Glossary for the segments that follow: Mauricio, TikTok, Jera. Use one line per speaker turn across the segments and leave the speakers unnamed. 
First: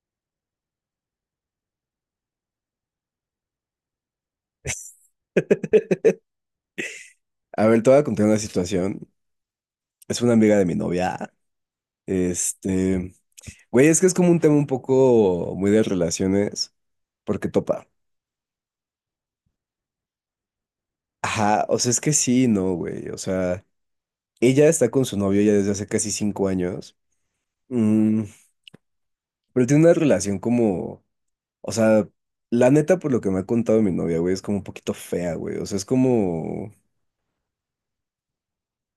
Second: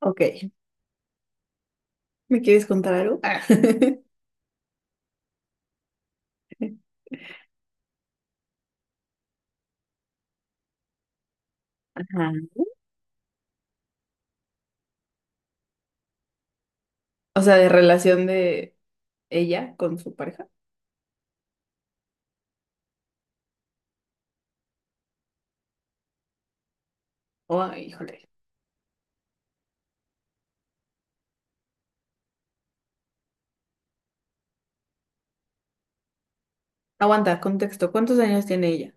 Ok. ¿Me quieres contar algo? Ah.
A ver, te voy a contar una situación. Es una amiga de mi novia.
Ajá.
Este, güey, es que es como un tema un poco muy de relaciones,
O
porque
sea, de
topa.
relación de ella con su pareja.
Ajá, o sea, es que sí, no, güey. O sea, ella está con su novio ya desde hace casi 5 años.
Oh, ay,
Mm,
híjole.
pero tiene una relación como, o sea, la neta, por lo que me ha contado mi novia, güey, es como un poquito fea, güey. O sea, es como,
Aguanta, contexto. ¿Cuántos años tiene ella?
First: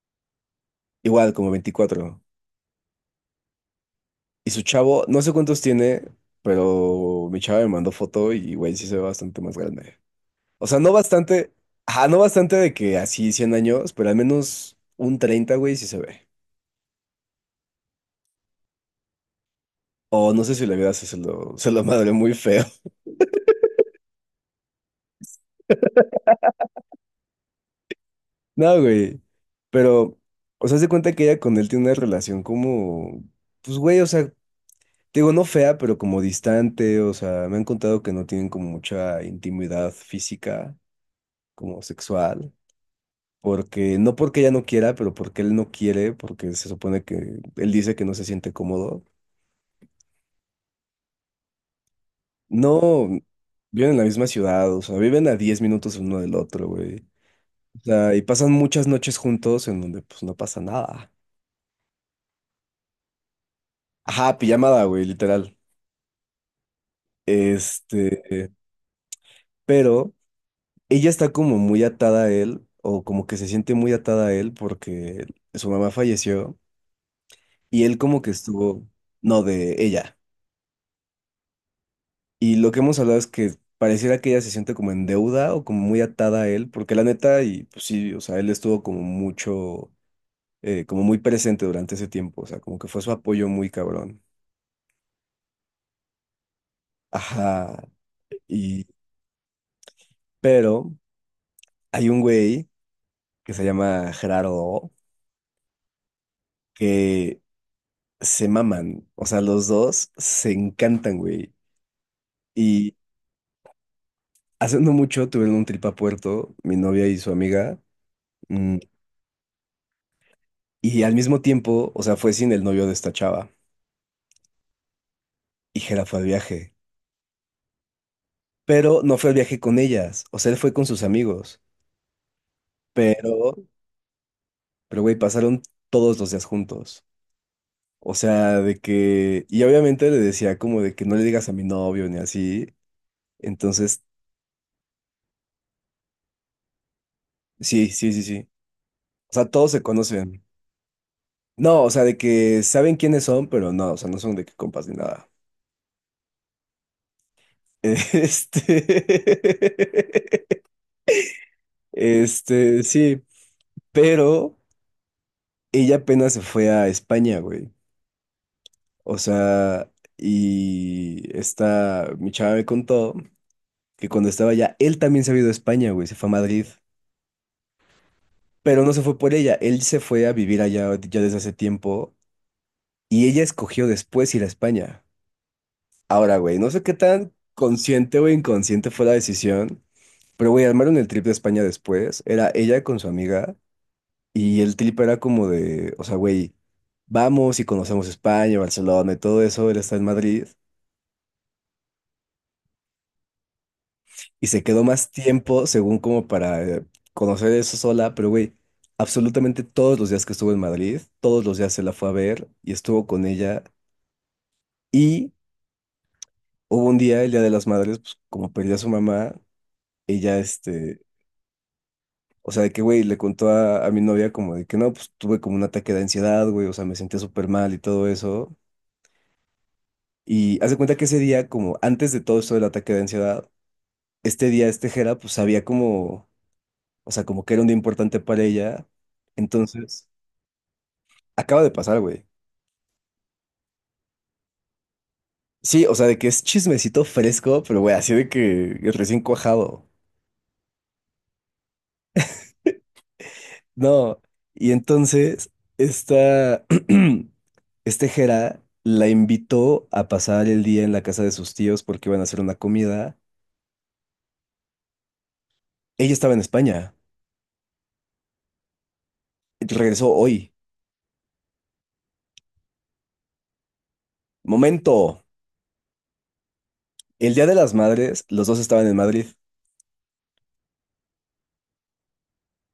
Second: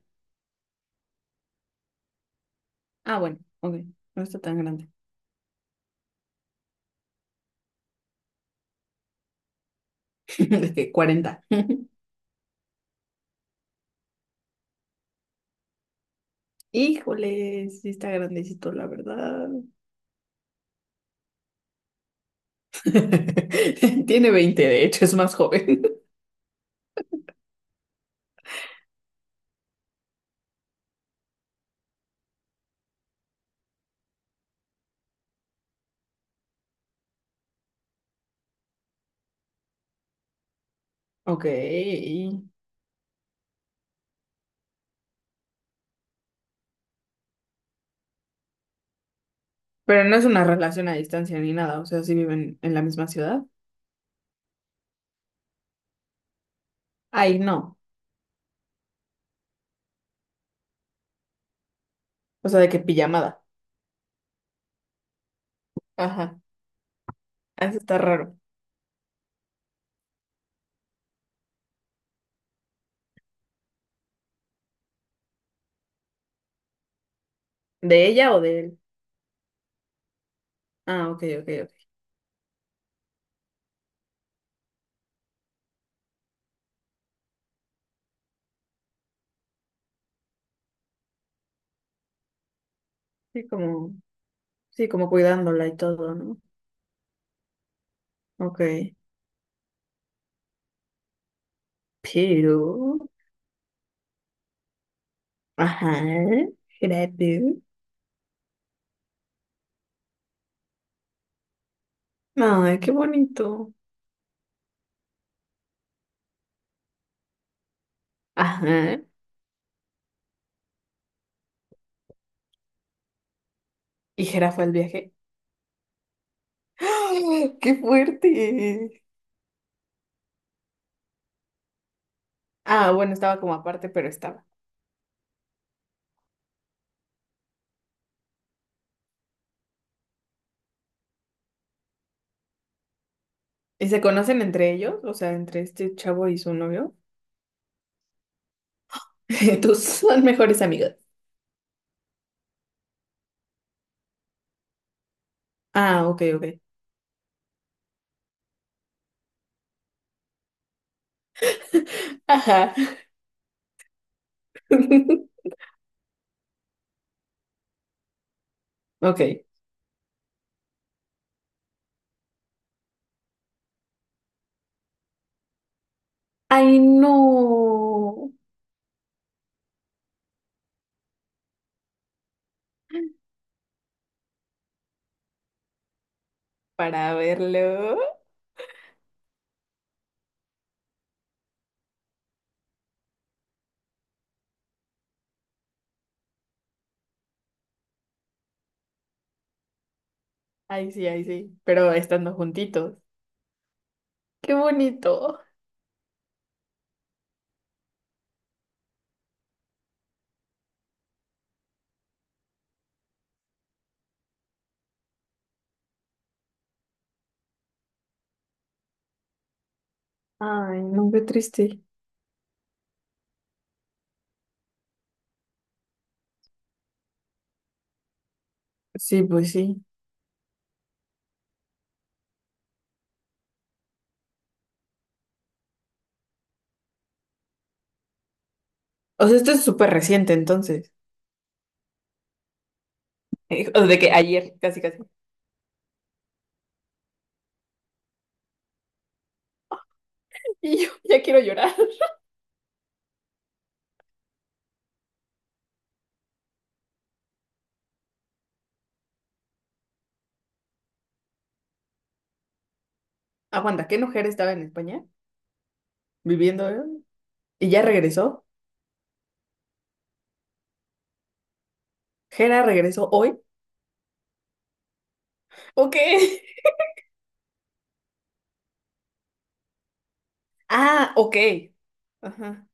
igual, como 24.
Ah, bueno, ok. No está
Y
tan
su
grande.
chavo, no sé cuántos tiene, pero mi chava me mandó foto y, güey, sí se ve bastante más grande. O
De
sea, no
que 40.
bastante, ajá, no bastante de que así 100 años, pero al menos un 30 güey, sí se ve.
Híjole, sí está grandecito, la verdad.
O no sé si la vida se lo madre muy feo.
Tiene 20, de hecho, es más joven.
No, güey. Pero, o sea, se cuenta que ella con él tiene una relación como, pues, güey, o sea, te digo, no fea, pero como distante. O sea, me han contado que no tienen como mucha intimidad física,
Ok.
como sexual. Porque, no porque ella no quiera, pero porque él no quiere, porque se supone que él dice que no se siente cómodo.
Pero no es una relación a distancia ni nada. O sea, sí viven en la
No,
misma ciudad.
viven en la misma ciudad, o sea, viven a 10 minutos el uno del otro, güey.
Ay, no.
O sea, y pasan muchas noches juntos en donde pues no pasa nada.
O sea, de que pijamada.
Ajá, pijamada, güey, literal.
Ajá. Eso está
Este,
raro.
pero ella está como muy atada a él, o como que se siente muy atada a él porque su mamá falleció y él
¿De
como que
ella o de él?
estuvo, no, de ella.
Ah, ok, ok, ok.
Y lo que hemos hablado es que pareciera que ella se siente como en deuda o como muy atada a él, porque la neta, y pues sí, o sea, él estuvo como mucho, como muy presente durante ese tiempo, o sea, como que fue su apoyo
Sí,
muy
como,
cabrón.
sí, como cuidándola y todo, ¿no?
Ajá,
Ok.
y, pero hay un
Pero,
güey que se llama Gerardo, O,
ajá,
que
jirafa.
se maman, o sea, los dos se encantan, güey.
Ay, qué
Y
bonito.
hace no mucho tuvieron un trip a Puerto, mi novia y su amiga, mm,
Ajá.
y al mismo tiempo, o sea, fue sin el novio de esta chava.
Y jirafa el viaje.
Y Hera fue al viaje.
¡Ah! ¡Qué
Pero
fuerte!
no fue al viaje con ellas. O sea, él fue con sus amigos.
Ah, bueno, estaba
Pero,
como aparte, pero estaba.
pero güey, pasaron todos los días juntos. O sea, de que. Y obviamente le decía como de que no le digas a mi novio ni así.
¿Y se
Entonces,
conocen entre ellos? O sea, entre este chavo y su novio.
sí, sí, sí, sí. O sea, todos se
Tus son
conocen.
mejores amigos.
No, o sea, de que saben quiénes son, pero no, o sea, no son de que compas ni nada.
Ah, ok, ok.
Este.
Ajá.
Sí. Pero ella apenas se fue a España, güey. O
Ok.
sea, y mi chava me contó que cuando estaba allá, él también se había ido a España, güey, se fue a Madrid,
Ay, no.
pero no se fue por ella, él se fue a vivir allá ya desde hace tiempo y ella escogió después ir a España. Ahora, güey, no sé qué
Para
tan
verlo.
consciente o inconsciente fue la decisión, pero, güey, armaron el trip de España después, era ella con su amiga y el trip era como de, o sea, güey, vamos y conocemos España, Barcelona y todo eso, él está en Madrid.
Ay, sí, ay, sí. Pero estando juntitos.
Y
Qué
se quedó más
bonito.
tiempo, según como para conocer eso sola, pero güey, absolutamente todos los días que estuvo en Madrid, todos los días se la fue a ver y estuvo con ella. Y hubo un día, el Día de las Madres, pues como perdió a su mamá, ella,
Ay, no, qué triste.
o sea, de que, güey, le contó a mi novia como de que no, pues tuve como un ataque de ansiedad, güey, o sea, me sentía súper mal y todo eso.
Sí, pues sí.
Y hace cuenta que ese día, como antes de todo esto del ataque de ansiedad, este día, este Jera, pues sabía como, o sea, como que era un día importante para ella.
O sea, esto es súper
Entonces.
reciente entonces.
Acaba de pasar, güey.
O de que ayer, casi, casi.
Sí, o sea, de que es chismecito fresco, pero güey, así de que recién cuajado.
Y yo ya quiero llorar.
No. Y entonces, esta, este Jera la invitó a pasar el día en la casa de sus tíos porque iban a hacer una comida.
Aguanta, ¿qué mujer estaba en España
Ella estaba en
viviendo? ¿Eh?
España.
¿Y ya regresó?
Regresó hoy.
¿Jera regresó hoy?
Momento.
Ok.
El Día de las Madres, los dos estaban en Madrid.
Ah, ok. Ajá.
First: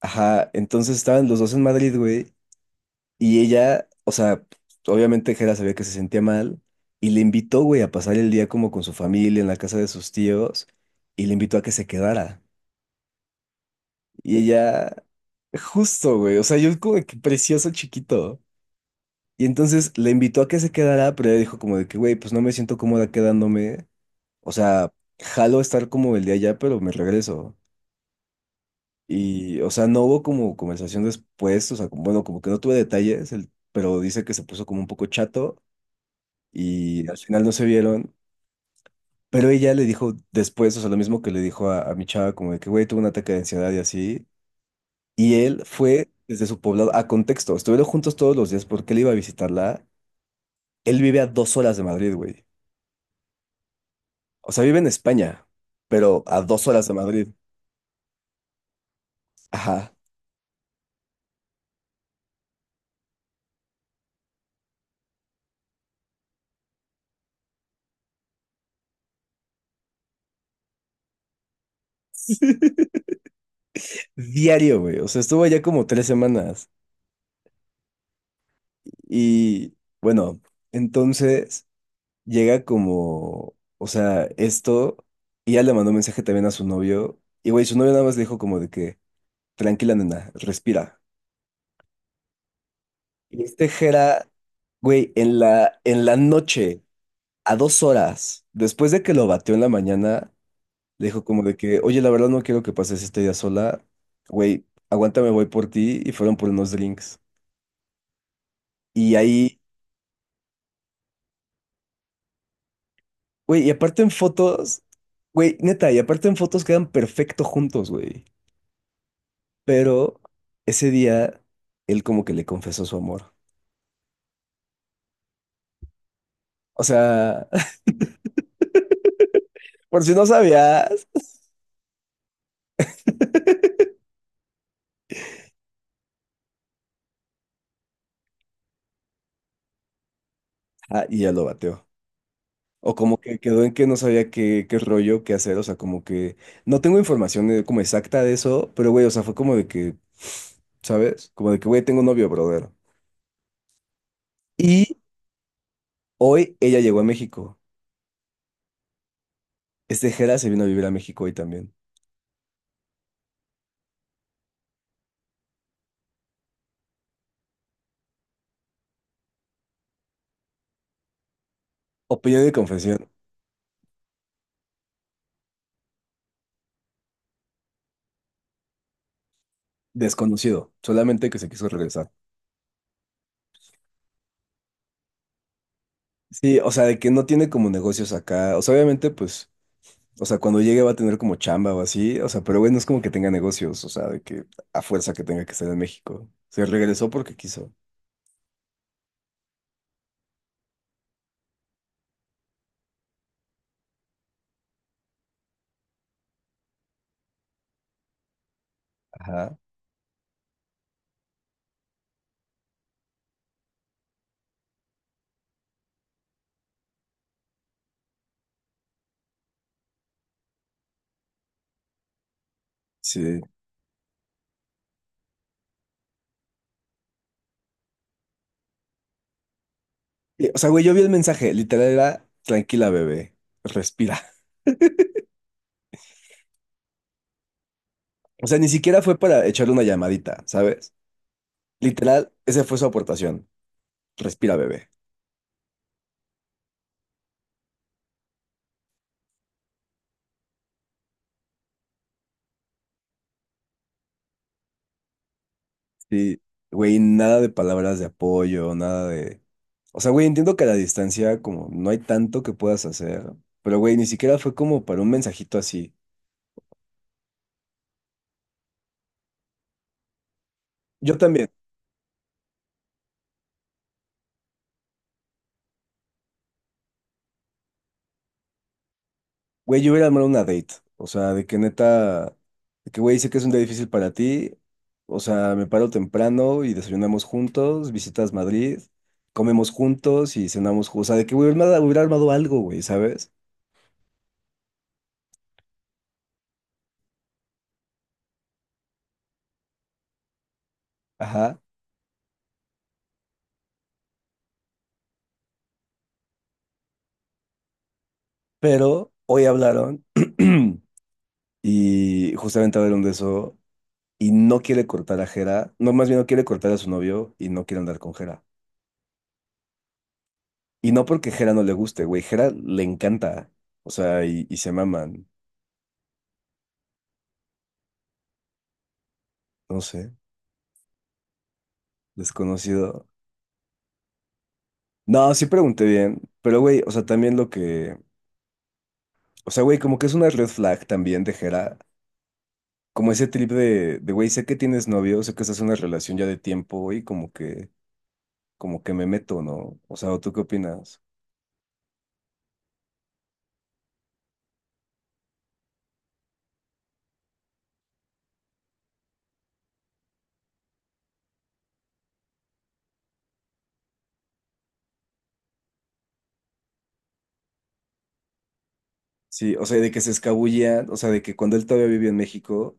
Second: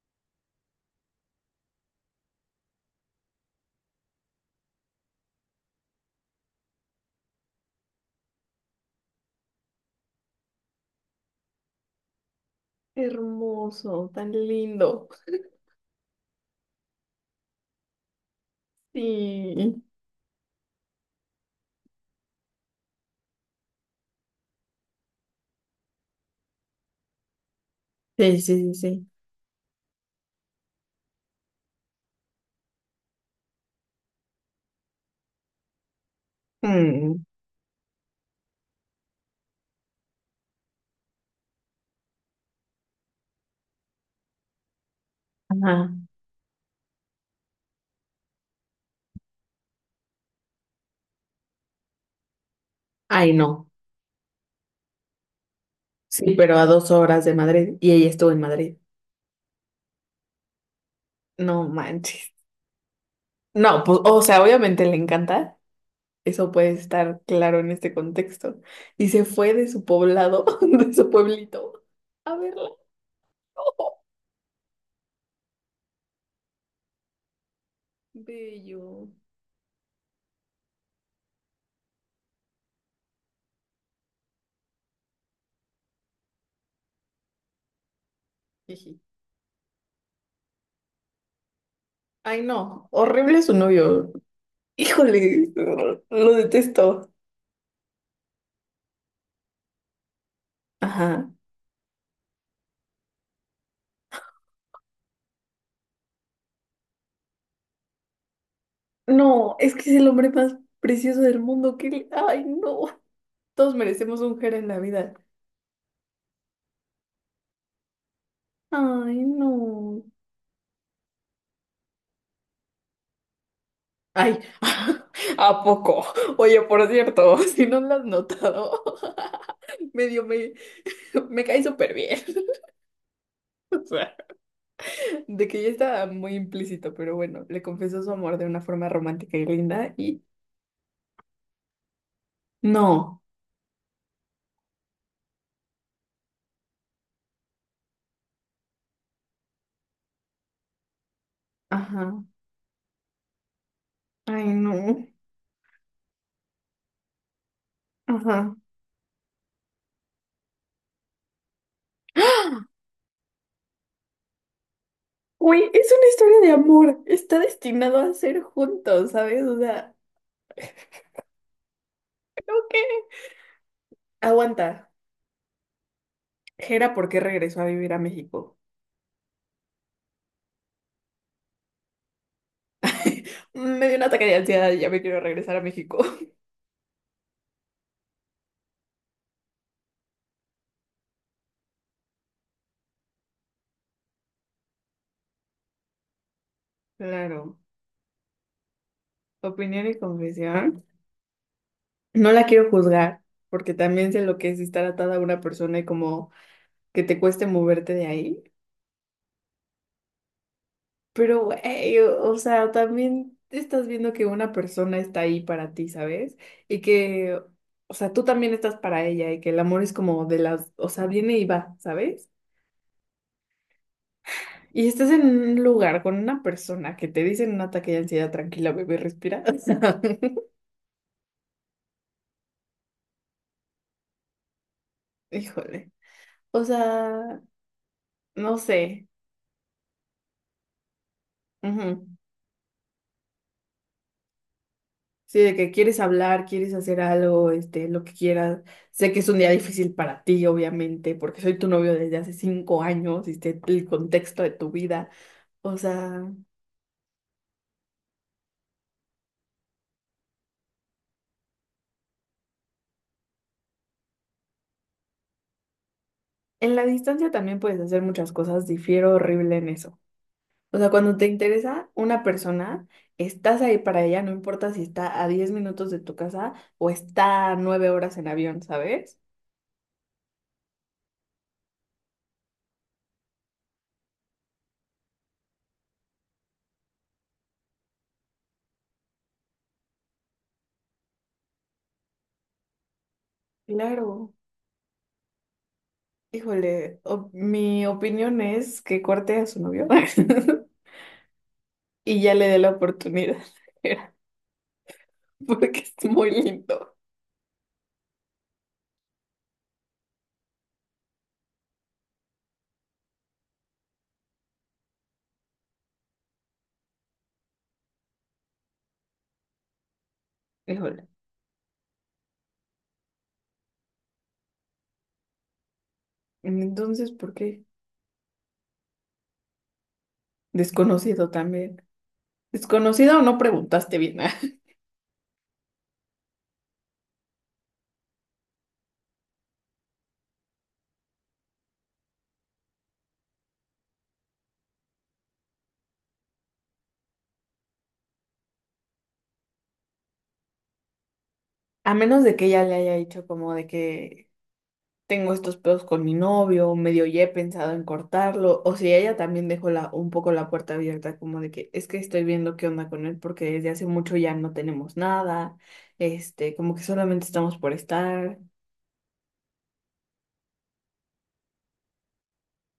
Ajá, entonces estaban los dos en Madrid, güey. Y ella, o sea, obviamente Jera sabía que se sentía mal y le invitó, güey, a pasar el día como con su familia en la casa de sus tíos y le invitó a que se quedara.
Hermoso, tan
Y
lindo.
ella, justo, güey, o sea, yo como de que precioso chiquito. Y
Sí.
entonces le invitó a que se quedara, pero ella dijo como de que, güey, pues no me siento cómoda quedándome. O sea, jalo estar como el día allá, pero me regreso.
Sí, sí, sí, sí.
Y, o sea, no hubo como conversación después, o sea, como- bueno, como que no tuve detalles, el- pero dice que se puso como un poco chato. Y al
Mm.
final no se vieron, pero ella le dijo después, o sea, lo mismo que le dijo a mi chava, como de que, güey, tuve un ataque de ansiedad y así, y él
Ajá.
fue desde su poblado, a contexto, estuvieron juntos todos los días porque él iba a visitarla, él vive a 2 horas de Madrid, güey,
Ay, no.
o sea, vive en España, pero
Sí,
a
pero
dos
a
horas
dos
de
horas
Madrid,
de Madrid y ella estuvo en Madrid.
ajá.
No manches. No, pues, o sea, obviamente le encanta. Eso puede estar claro en este contexto. Y se fue de su poblado, de su pueblito, a verla. ¡Oh!
Diario, güey. O sea, estuvo allá como 3 semanas.
Bello.
Y bueno, entonces llega como, o sea, esto, y ya le mandó un mensaje también a su novio, y güey, su novio nada más le dijo como de que,
Jiji.
tranquila nena, respira.
Ay, no.
Y
Horrible su
este
novio.
Jera, güey, en
Híjole,
la, en la
lo
noche,
detesto.
a 2 horas, después de que lo batió en la mañana, le dijo
Ajá.
como de que, oye, la verdad no quiero que pases este día sola, güey, aguántame, voy por ti, y fueron por unos drinks. Y
No,
ahí,
es que es el hombre más precioso del mundo. Ay, no.
güey, y
Todos
aparte en
merecemos un Jera en la
fotos,
vida.
güey, neta, y aparte en fotos quedan perfecto juntos, güey.
Ay, no.
Pero ese día él como que le confesó su amor.
Ay. ¿A poco? Oye,
O
por cierto,
sea,
si no lo has notado,
por si
medio
no
me,
sabías.
me cae súper bien. O sea, de que ya está muy implícito, pero bueno, le confesó su amor de una forma romántica y linda y
Ah, y ya lo bateó. O como
no.
que quedó en que no sabía qué rollo, qué hacer. O sea, como que no tengo información como exacta de eso, pero güey, o sea, fue como de que, ¿sabes? Como de que, güey, tengo
Ajá.
novio, brother.
Ay,
Y
no.
hoy ella llegó a México.
Ajá.
Este Jera se vino a vivir a México hoy también.
Güey, es una historia de amor. Está destinado a ser juntos, ¿sabes? O sea,
Opinión de
creo que...
confesión,
Aguanta. Jera, ¿por qué regresó a vivir a México?
desconocido, solamente que se quiso regresar.
Me dio un ataque de ansiedad y ya me quiero regresar a México.
Sí, o sea, de que no tiene como negocios acá. O sea, obviamente, pues. O sea, cuando llegue va a tener como chamba o así. O sea, pero güey, no es como que tenga negocios. O sea, de que a fuerza que tenga que estar en México. Se regresó porque
Claro.
quiso.
Opinión y confesión. No la quiero juzgar, porque también sé lo que es estar atada a una persona y como que te cueste moverte de ahí.
Ajá.
Pero, güey, o sea, también estás viendo que una persona está ahí para ti, ¿sabes? Y que, o sea, tú también estás para ella y que el amor es como de las, o sea, viene y va, ¿sabes?
Sí.
Y estás en un lugar con una persona que te dice en un ataque de ansiedad, tranquila, bebé, respira.
Y, o sea, güey, yo vi el mensaje. Literal era, tranquila, bebé. Respira.
Híjole. O sea,
O sea,
no
ni siquiera
sé.
fue para echarle una llamadita, ¿sabes?
Ujú.
Literal, esa fue su aportación. Respira, bebé.
Sí, de que quieres hablar, quieres hacer algo, este, lo que quieras. Sé que es un día difícil para ti, obviamente, porque soy tu novio desde hace 5 años y sé el contexto de tu vida. O sea,
Sí. Güey, nada de palabras de apoyo, nada de... O sea, güey, entiendo que a la distancia como no hay tanto que puedas hacer. Pero, güey, ni siquiera fue como para un mensajito así.
en la distancia también puedes hacer muchas cosas, difiero horrible en eso. O sea, cuando
Yo
te
también.
interesa una persona, estás ahí para ella, no importa si está a 10 minutos de tu casa o está a 9 horas en avión, ¿sabes?
Güey, yo hubiera armado una date. O sea, de que neta, de que güey, sé que es un día difícil para ti. O sea, me paro temprano y desayunamos juntos, visitas Madrid, comemos juntos y cenamos juntos. O sea, de que güey, hubiera armado algo, güey, ¿sabes?
Claro. Híjole, mi opinión es que corte a su novio.
Ajá.
Y ya le dé la oportunidad, porque es muy lindo.
Pero hoy hablaron y justamente hablaron de eso y no quiere cortar a Jera. No, más bien no quiere cortar a su novio y no quiere andar con Jera. Y no
Híjole.
porque Jera no le guste, güey, Jera le encanta. O sea, y se maman.
Entonces, ¿por qué?
No sé.
Desconocido también.
Desconocido.
Desconocido o no preguntaste bien.
No, sí pregunté bien, pero güey, o sea, también lo que, o sea, güey, como que es una red flag también de Jera, como ese trip de, güey, sé que tienes novio, sé que estás en una relación ya de tiempo y como que me meto, ¿no? O sea, ¿o tú qué opinas?
A menos de que ella le haya dicho como de que tengo estos pedos con mi novio, o medio ya he pensado en cortarlo, o si ella también dejó la, un poco la puerta abierta como de que es que estoy viendo qué onda con él porque desde hace mucho ya no tenemos nada, este, como que solamente estamos por estar.
Sí, o sea, de que se escabullía, o sea, de que cuando él todavía vivía en México,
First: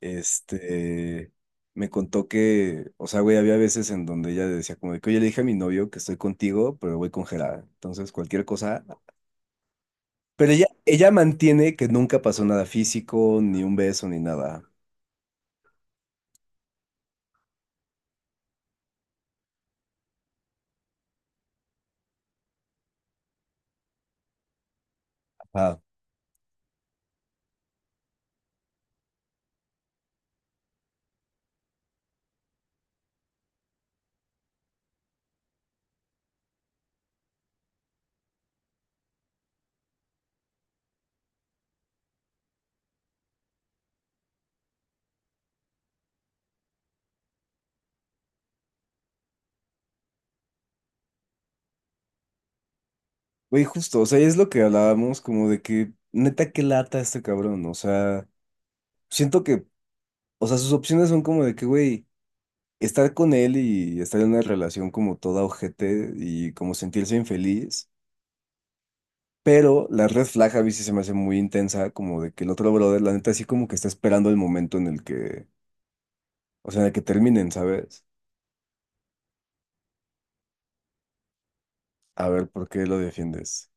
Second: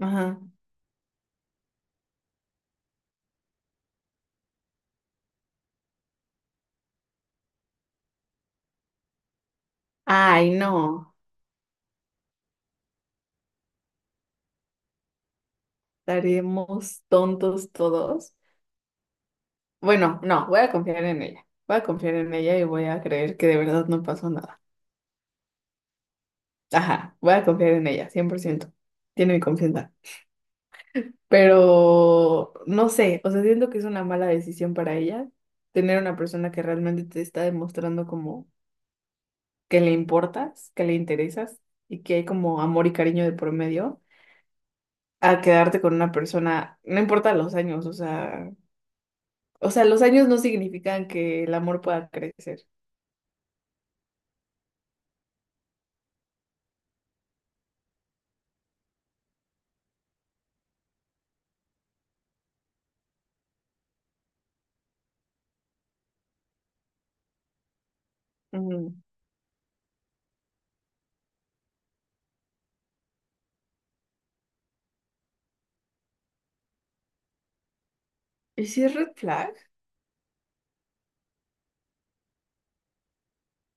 Ajá.
este, me contó que, o sea, güey, había veces en donde ella decía como de que, oye, le dije a mi novio que estoy contigo, pero voy con Jera, entonces cualquier cosa.
Ay,
Pero ella
no.
mantiene que nunca pasó nada físico, ni un beso, ni nada.
Estaremos tontos todos. Bueno, no, voy a confiar en ella. Voy a confiar en ella y voy a creer que de verdad no pasó nada.
Ajá.
Ajá, voy a confiar en ella, 100%. Tiene mi confianza. Pero no sé, o sea, siento que es una mala decisión para ella tener una persona que realmente te está demostrando como que le importas, que le interesas y que hay como amor y cariño de por medio, a quedarte con una persona, no importa los años, o sea, los años no significan que el amor pueda crecer.
Güey, justo, o sea, es lo que hablábamos, como de que, neta, qué lata este cabrón, o sea, siento que, o sea, sus opciones son como de que, güey, estar con él y estar en una relación como toda ojete y como sentirse infeliz,
Mm.
pero la red flag a veces se me hace muy intensa, como de que el otro brother, la neta, así como que está esperando el momento en el que, o sea, en el que terminen, ¿sabes?
¿Y si es red flag?
A ver, ¿por qué lo defiendes?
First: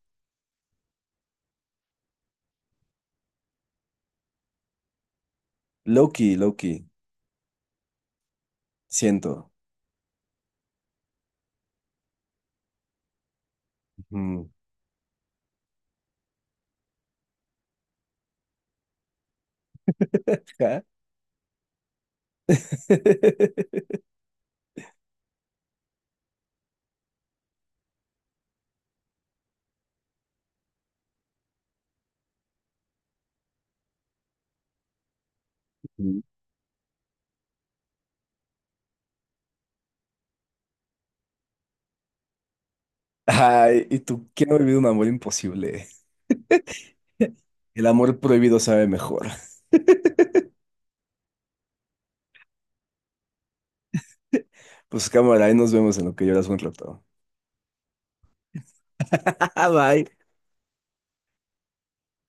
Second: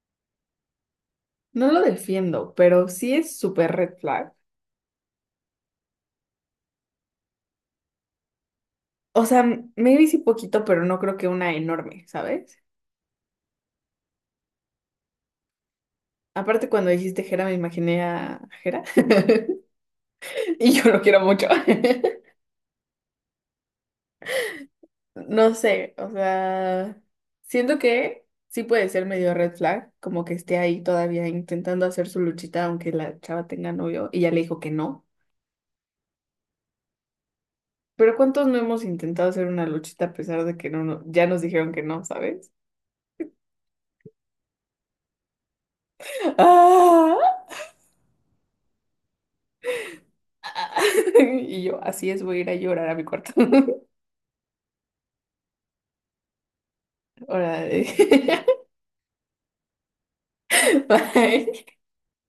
No lo defiendo, pero sí es súper red flag.
Loki, Loki,
O sea,
siento.
maybe sí poquito, pero no creo que una enorme, ¿sabes?
Mm.
Aparte, cuando dijiste Jera, me imaginé a Jera. Y
Ja.
yo lo quiero mucho. No sé, o sea, siento que sí puede ser medio red flag, como que esté ahí todavía intentando hacer su luchita, aunque la chava tenga novio y ya le dijo que no.
Mm.
Pero ¿cuántos no hemos intentado hacer una luchita a pesar de que ya nos dijeron que no, ¿sabes?
Ay, ¿y tú quién ha vivido un amor imposible?
¡Ah!
El amor prohibido sabe mejor.
Y yo, así es, voy a ir a llorar a mi cuarto.
Pues cámara, ahí nos vemos en lo que lloras un rato.
Ahora,
Bye.
bye.